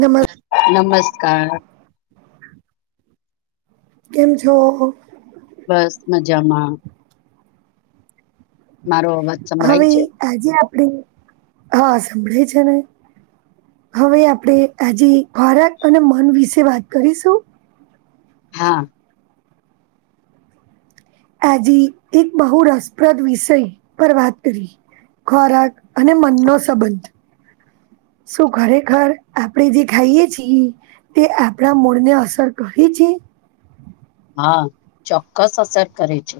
નમસ્ નમસ્કાર. કેમ છો? બસ, મજામાં. મારો અવાજ સંભળાય હવે છે આજે આપડે હન, સંભળાય છે ને? હવે આપડે આજે ખારાક અને મન વિશે વાત કરીશું. હા. આજે એક બહુ રસપ્રદ વિષય પર વાત કરી. ખોરાક અને મનનો સંબંધ. શું ખરેખર આપડે જે ખાઈએ છી તે આપડા મૂળને અસર કરી છે? [inaudible] હા, ચોક્કસ અસર કરે છે.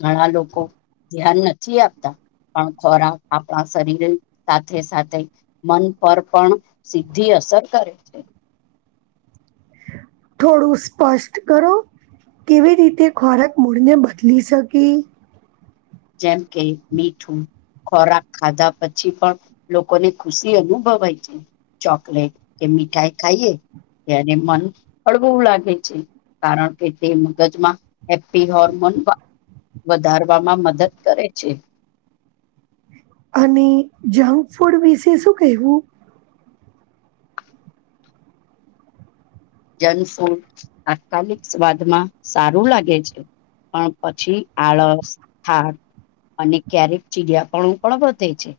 ઘણા લોકો ધ્યાન નથી આપતા પણ ખોરાક આપણા શરીર સાથે સાથે મન પર પણ સિધ્ધી અસર કરે છે. થોડું સ્પષ્ટ કરો કેવી રીતે ખોરાક મૂળને બદલી શકે જેમ કે મીઠું ખોરાક ખાધા પછી, પણ લોકોને ખુશી અનુભવાય છે. ચોકલેટ કે, મીઠાઈ ખાઈએ ત્યારે મન હળગું લાગે છે. કારણ કે તે મગજમાં હેપ્પી હોર્મોન વધારવામાં મદદ કરે છે. અને, જંક ફૂડ વિશે શું કહેવું જંક ફૂડ તાત્કાલિક સ્વાદમાં સારું લાગે છે. પણ પછી, આળસ થાક અને, ક્યારેક ચિડીયાપણું પણ વધે છે.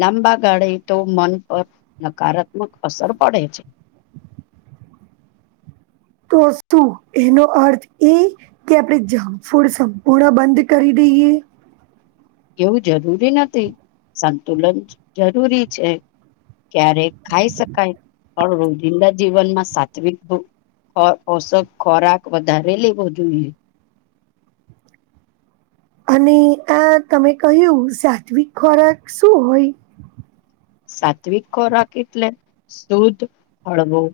લાંબા ગાળે તો મન પર નકારાત્મક અસર પડે છે. તો, શું એનો અર્થ એ કે આપણેે જંક ફૂડ સંપૂર્ણ બંધ કરી દઈએ અહ એવું જરૂરી નથી સંતુલન જરૂરી છે. ક્યારે ક ખાઈ શકાય પણ રોજિંદા જીવનમાં સાત્વિક ભ પ પોષક ખોરાક વધારે લેવો જોઈએ. અને, આ તમે કહ્યું સાત્વિક ખોરાક શું હોય? સાત્વિક ખોરાક એટલે શુદ્ધ, હળવું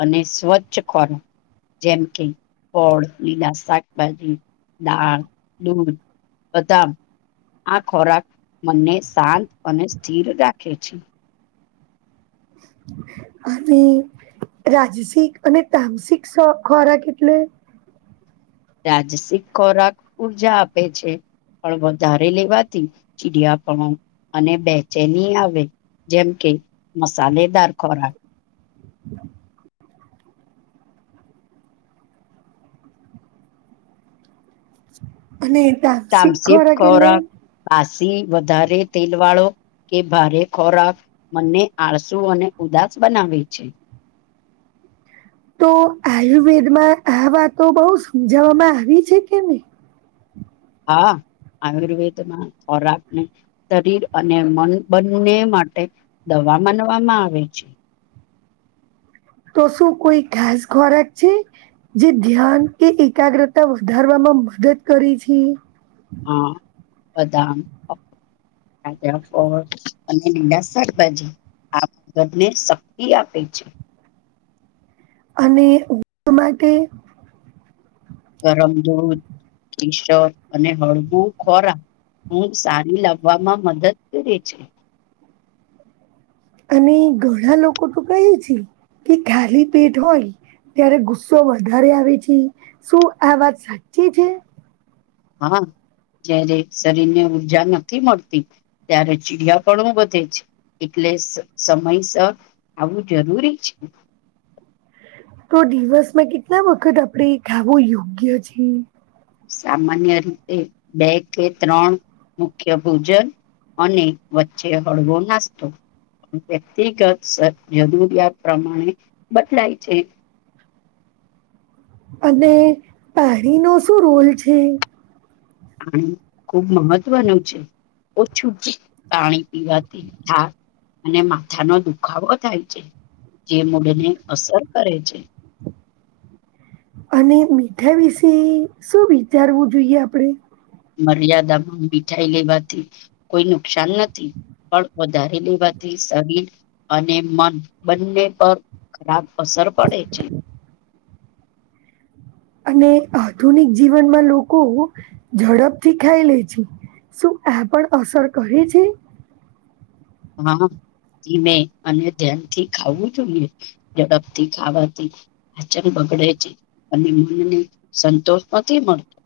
અને, સ્વચ્છ ખરાક જેમ કે ફળ, લીલા શાકભાજી, દાળ, દૂધ બધા આ ખોરાક મને શાંત અને સ્થિર રાખે છે. અહીં રાજસિક અને, તામસિક સો, ખોરાક એટલે રાજસિક ખોરાક ઉર્જા આપે છે. પણ વધારે લેવાથી ચીડિયાપણુ અને બેચેની આવે જેમ કે મસાલેદાર ખોરાક અને, તામસિક ખોરાક એટલે સી વધારે તેલ વાળો કે ભારે ખોરાક મનને આળસુ અને, ઉદાસ બનાવે છે. તો, આયુર્વેદમાં આ વાતો બહુ સમજાવામાં આવી છે, કે નહી. હા આયુર્વેદમાં ખોરાકને શરીર અને મન બંને માટે દવ વા માનવામાં આવે છે. તો શું કોઈ ખાસ ખોરાક છે. જે ધ્યાન કે એકાગ્રતા વધારવામાં મદદ કરી છીએ. હા, બદામ તાજા ફળ અને, લીલા શાકભાજી આ ને શક્તિ આપે છે. અને, માટે ગરમ દૂધ કીસક અને, હળવું ખોરાક હુંગ સારી લાવવામાં મદદ કરે છે. અને, ઘણા લોકો તો કહે છે. કે ખાલી પેટ હોય ત્યારે ગુસ્સો વધારે આવે છે શું આ વાત સાચ્ચી છે. હા જયારે શરીરને ઊર્જા નથી મળતી, ત્યારે ચીડિયાપણું વધે છે. એટલે એટલે સ-સમયસર આવું જરૂરી છે. તો દિવસમાં કેટલા વખત આપડે ખાવું યોગ્ય છે? સામાન્ય રીતે બે કે ત્રણ મુખ્ય ભોજન અને વચ્ચે હળવો નાસ્તો. વ્યક્તિગત સ-જરૂરિયાત પ્રમાણે બદલાય છે. [inaudible] અને પારીનો શું રોલ છે? પાણી ખુબ મહત્વનું છે. ઓછું જ પાણી પીવાથી હા અને માથાનો દુખાવો થાય છે. જે મૂડને અસર કરે છે. અને મીઠાઈ વિશે શું વિચારવું જોઈએ આપડે? મર્યાદામાં મીઠાઈ લેવાથી કોઈ નુકસાન નથી. પણ વધારે લેવાથી શરીર અને મન બંને પર ખરાબ અસર પડે છે. અને આધુનિક જીવનમાં લોકો ઝડપથી ખાઈ લે છે. શું આ પણ અસર કરે છે? હન. ધીમે અને ધ્યાનથી ખાવું જોઈએ. ઝડપથી ખાવાથી હચલ બગડે છે, અને મનને સંતોષ નથી મળતો.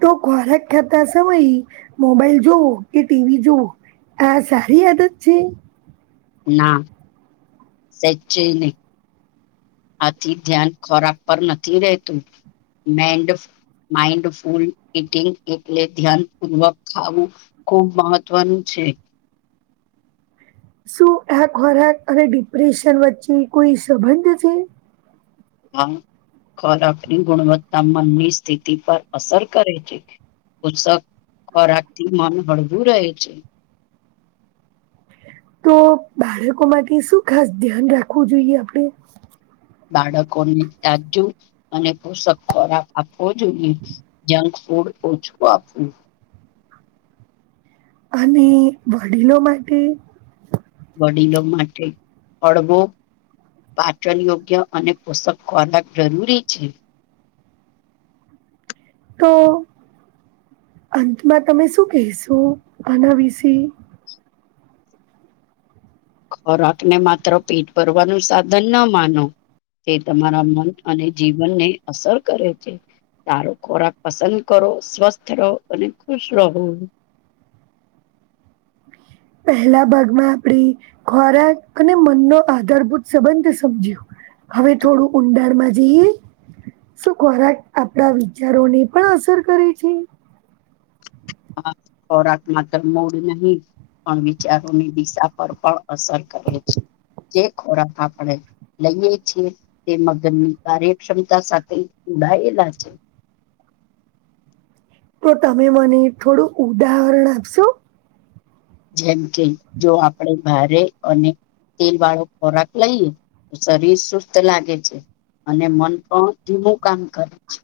તો ખોરાક ખાતા સમયે મોબાઈલ જોવો કે ટીવી જોવુ આ સરી આદત છેે? ના, સેજય નઈ. આથી ધ્યાન ખોરાક પર નથી રેહતું. મેન્ડ માઇન્ડફૂલ ઈટિંગ એટલે ધ્યાન પૂર્વક ખાવું ખુબ મહત્વનું [unintelligible] શું એ ખોરાક અને ડિપ્રેશન વચ્ચે કોઈ સંબંધ છે? હા, ખોરાકની ગુણવત્તા મનની સ્થિતિ પર અસર કરે છે. પુષક [unintelligible] ખોરાક થી મન હળવું રહે છે. તો બાળકો માટે શું ખાસ ધ્યાન રાખવું જોઈએ આપડે? બાળકોને તાજુ અને પોષક ખોરાક આપવો જોઈએ. જંક ફૂડ ઓછુ આપવુ. અને વડીલો માટે? વડીલો માટે, અળવો પાચનયોગ્ય અને પોષક ખોરાક જરૂરી છે. તો અંતમાં તમે શું કહેશો આના વિશે? ખોરાકને માત્ર પેટ ભરવાનું સાધન ના માનો તે તમારા મન અને જીવનને અસર કરે છે. સારો ખોરાક પસંદ કરો, સ્વસ્થ રહો અને ખુશ રહો. [inaudible] પેહલા ભાગમાં આપડે, ખોરાક અને મનનો આધારભૂત સંબંધ સમજ્યો. હવે થોડું ઊંડાણમાં જઈએ. શું ખોરાક આપડા વિચારોને પણ અસર કરે છે? હા, ખોરાક માત્ર મૂડ નહી પણ વિચારોની દિશા પર પણ અસર કરે છે. જે ખોરાક આપણે લઈએ છીએ તે મગજની કાર્યક્ષમતા સાથે જોડાયેલા છે. [inaudible] તો તમે મને થોડું ઉદાહરણ આપશો? જેમ કે, જો આપડે ભારે અને તેલ વાળો ખોરાક લઈએ તો શરીર સુસ્ત લાગે છે. અને, મન પણ ધીમું કામ કરે છે.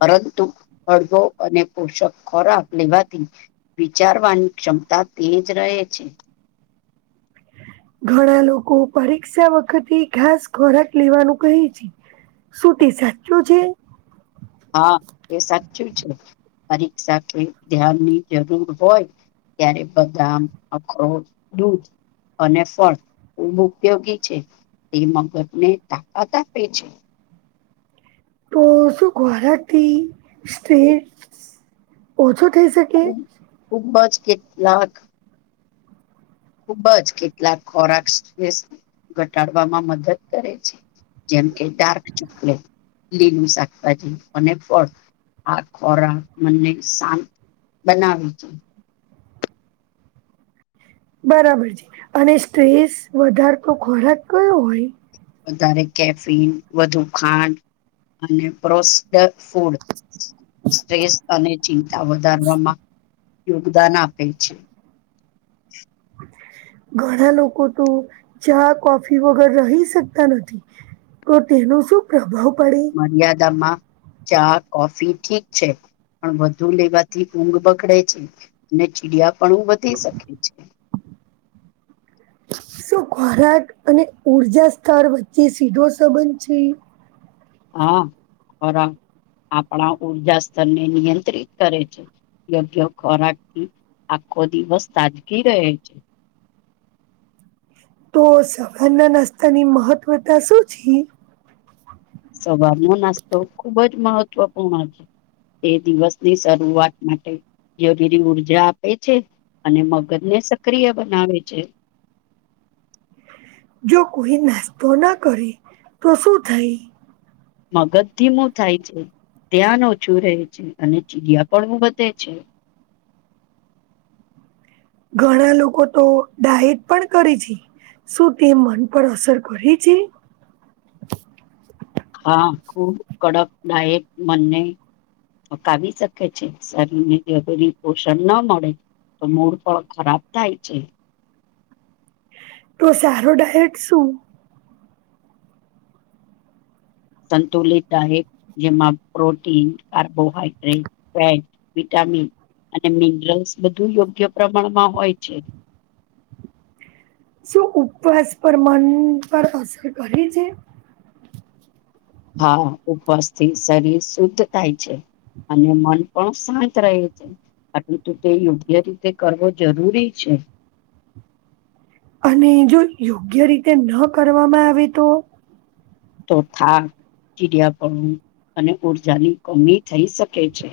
પરંતુ હળવો અને પોષક ખોરાક લેવાથી વિચારવાની ક્ષમતા તેજ રહે છે. ઘણા લોકો પરીક્ષા વખતે ખાસ ખોરાક લેવાનું કહે છે. સુતી સાચું છે? હા, એ સાચું છે પરીક્ષા કે ધ્યાનની જરૂર હોય ત્યારે બદામ અખરોટ દૂધ અને, ફળ ખૂબ ઉપયોગી છે. તે મગજને તાકાત આપે છે. તો, શું ખોરાખથી સ્ટ્રેસ ઓછો થઈ શકે ખુ, ખૂબ બજ કેટલાક ખૂબ જ કેટલાક ખોરાક સ્ટ્રેસ ઘટાડવામાં મદદ કરે છે. જેમ કે ડાર્ક ચોકલેટ લીલું શાકભાજી અને, ફળ આ ખોરાક મનને શાંત બનાવીજ બરાબર છે. અને સ્ટ્રેસ વધારતો ખોરાક કયો હોય વધારે કેફિન વધુ ખાંડ અને, પ્રોસ્ ફૂડ સ્ટ્રેસ અને, ચિંતા વધારવામાં યોગદાન આપે છે. ઘણા લોકો તો ચા, કોફી વગર રહી શકતા નથી તો, તેનો શું પ્રભાવ પડે મર્યાદામાં ચા, કોફી ઠીક છે. પણ વધુ લેવાથી ઊંઘ બગડે છે, અને ચીડિયાપણું વધી શકે છે. શું ખોરાક અને ઉર્જા સ્થળ વચ્ચે સીધો સંબંધ છે. હા, ખોરાક આપણા ઉર્જા સ્તરને નિયંત્રિત કરે છે. યોગ્ય ખોરાકથી આખો દિવસ તાજગી રહે છે. તો સવારના નાસ્તાની મહત્વતતા શું છે. સવારનો નાસ્તો, ખુબ જ મહત્વપૂર્ણ છે. એ દિવસની શરૂઆત માટે જરૂરી ઉર્જા આપે છે, અને મગજને સક્રિય બનાવે છે. જો કોઈ નાસ્તો ના કરે તો, શું થાય મગજ ધીમું થાય છે. ધ્યાન ઓછું રહે છે, અને ચીડિયાપણું વધે છે. ઘણા લોકો તો, ડાયટ પણ કરે છે. શું તે મન પર અસર કરે છે હા, ખૂબ કડકદાયક બંને થકવી શકે છે. શરીર ને જરૂરી પોષણ ના મળે તો, મૂડ પણ ખરાબ થાય છે. તો સારો ડાયટ શું સંતુલિત જેમાં પ્રોટીન કાર્બોહાઈડ્રેટ ફેટ વિટામિન અને, મિનરલ્સ બધું યોગ્ય પ્રમાણમાં હોય છે. શું ઉપવાસ પર મન પર અસર કરે છે. હા, ઉપવાસ થી શરીર શુદ્ધ થાય છે. અને, મન પણ શાંત રહે છે, આટલે તો તે યોગ્ય રીતે કરવો જરૂરી છે. હ અને, જો યોગ્ય રીતે ન કરવામાં આવે તો તો થાક ચીડિયાપણું અને ઉર્જાની કમી થઈ શકે છે.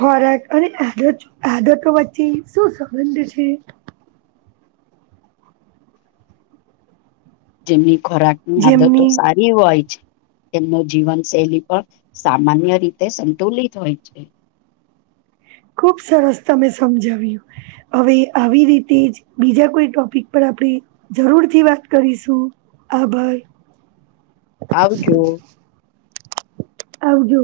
ખોરાક અને આદત આદતો વચ્ચે શું સંબંધ છે? જેમની ખોરાકની આદતો જેમની સારી હોય તેમનો જીવનશૈલી પણ સામાન્ય રીતે સંતુલિત હોય છે. ખુબ સરસ તમે સમજાવ્યું હવે આવી રીતે જ બીજા કોઈ ટોપિક પર આપડે જરૂર થી વાત કરીશું, આભાર. આવજો. આવજો.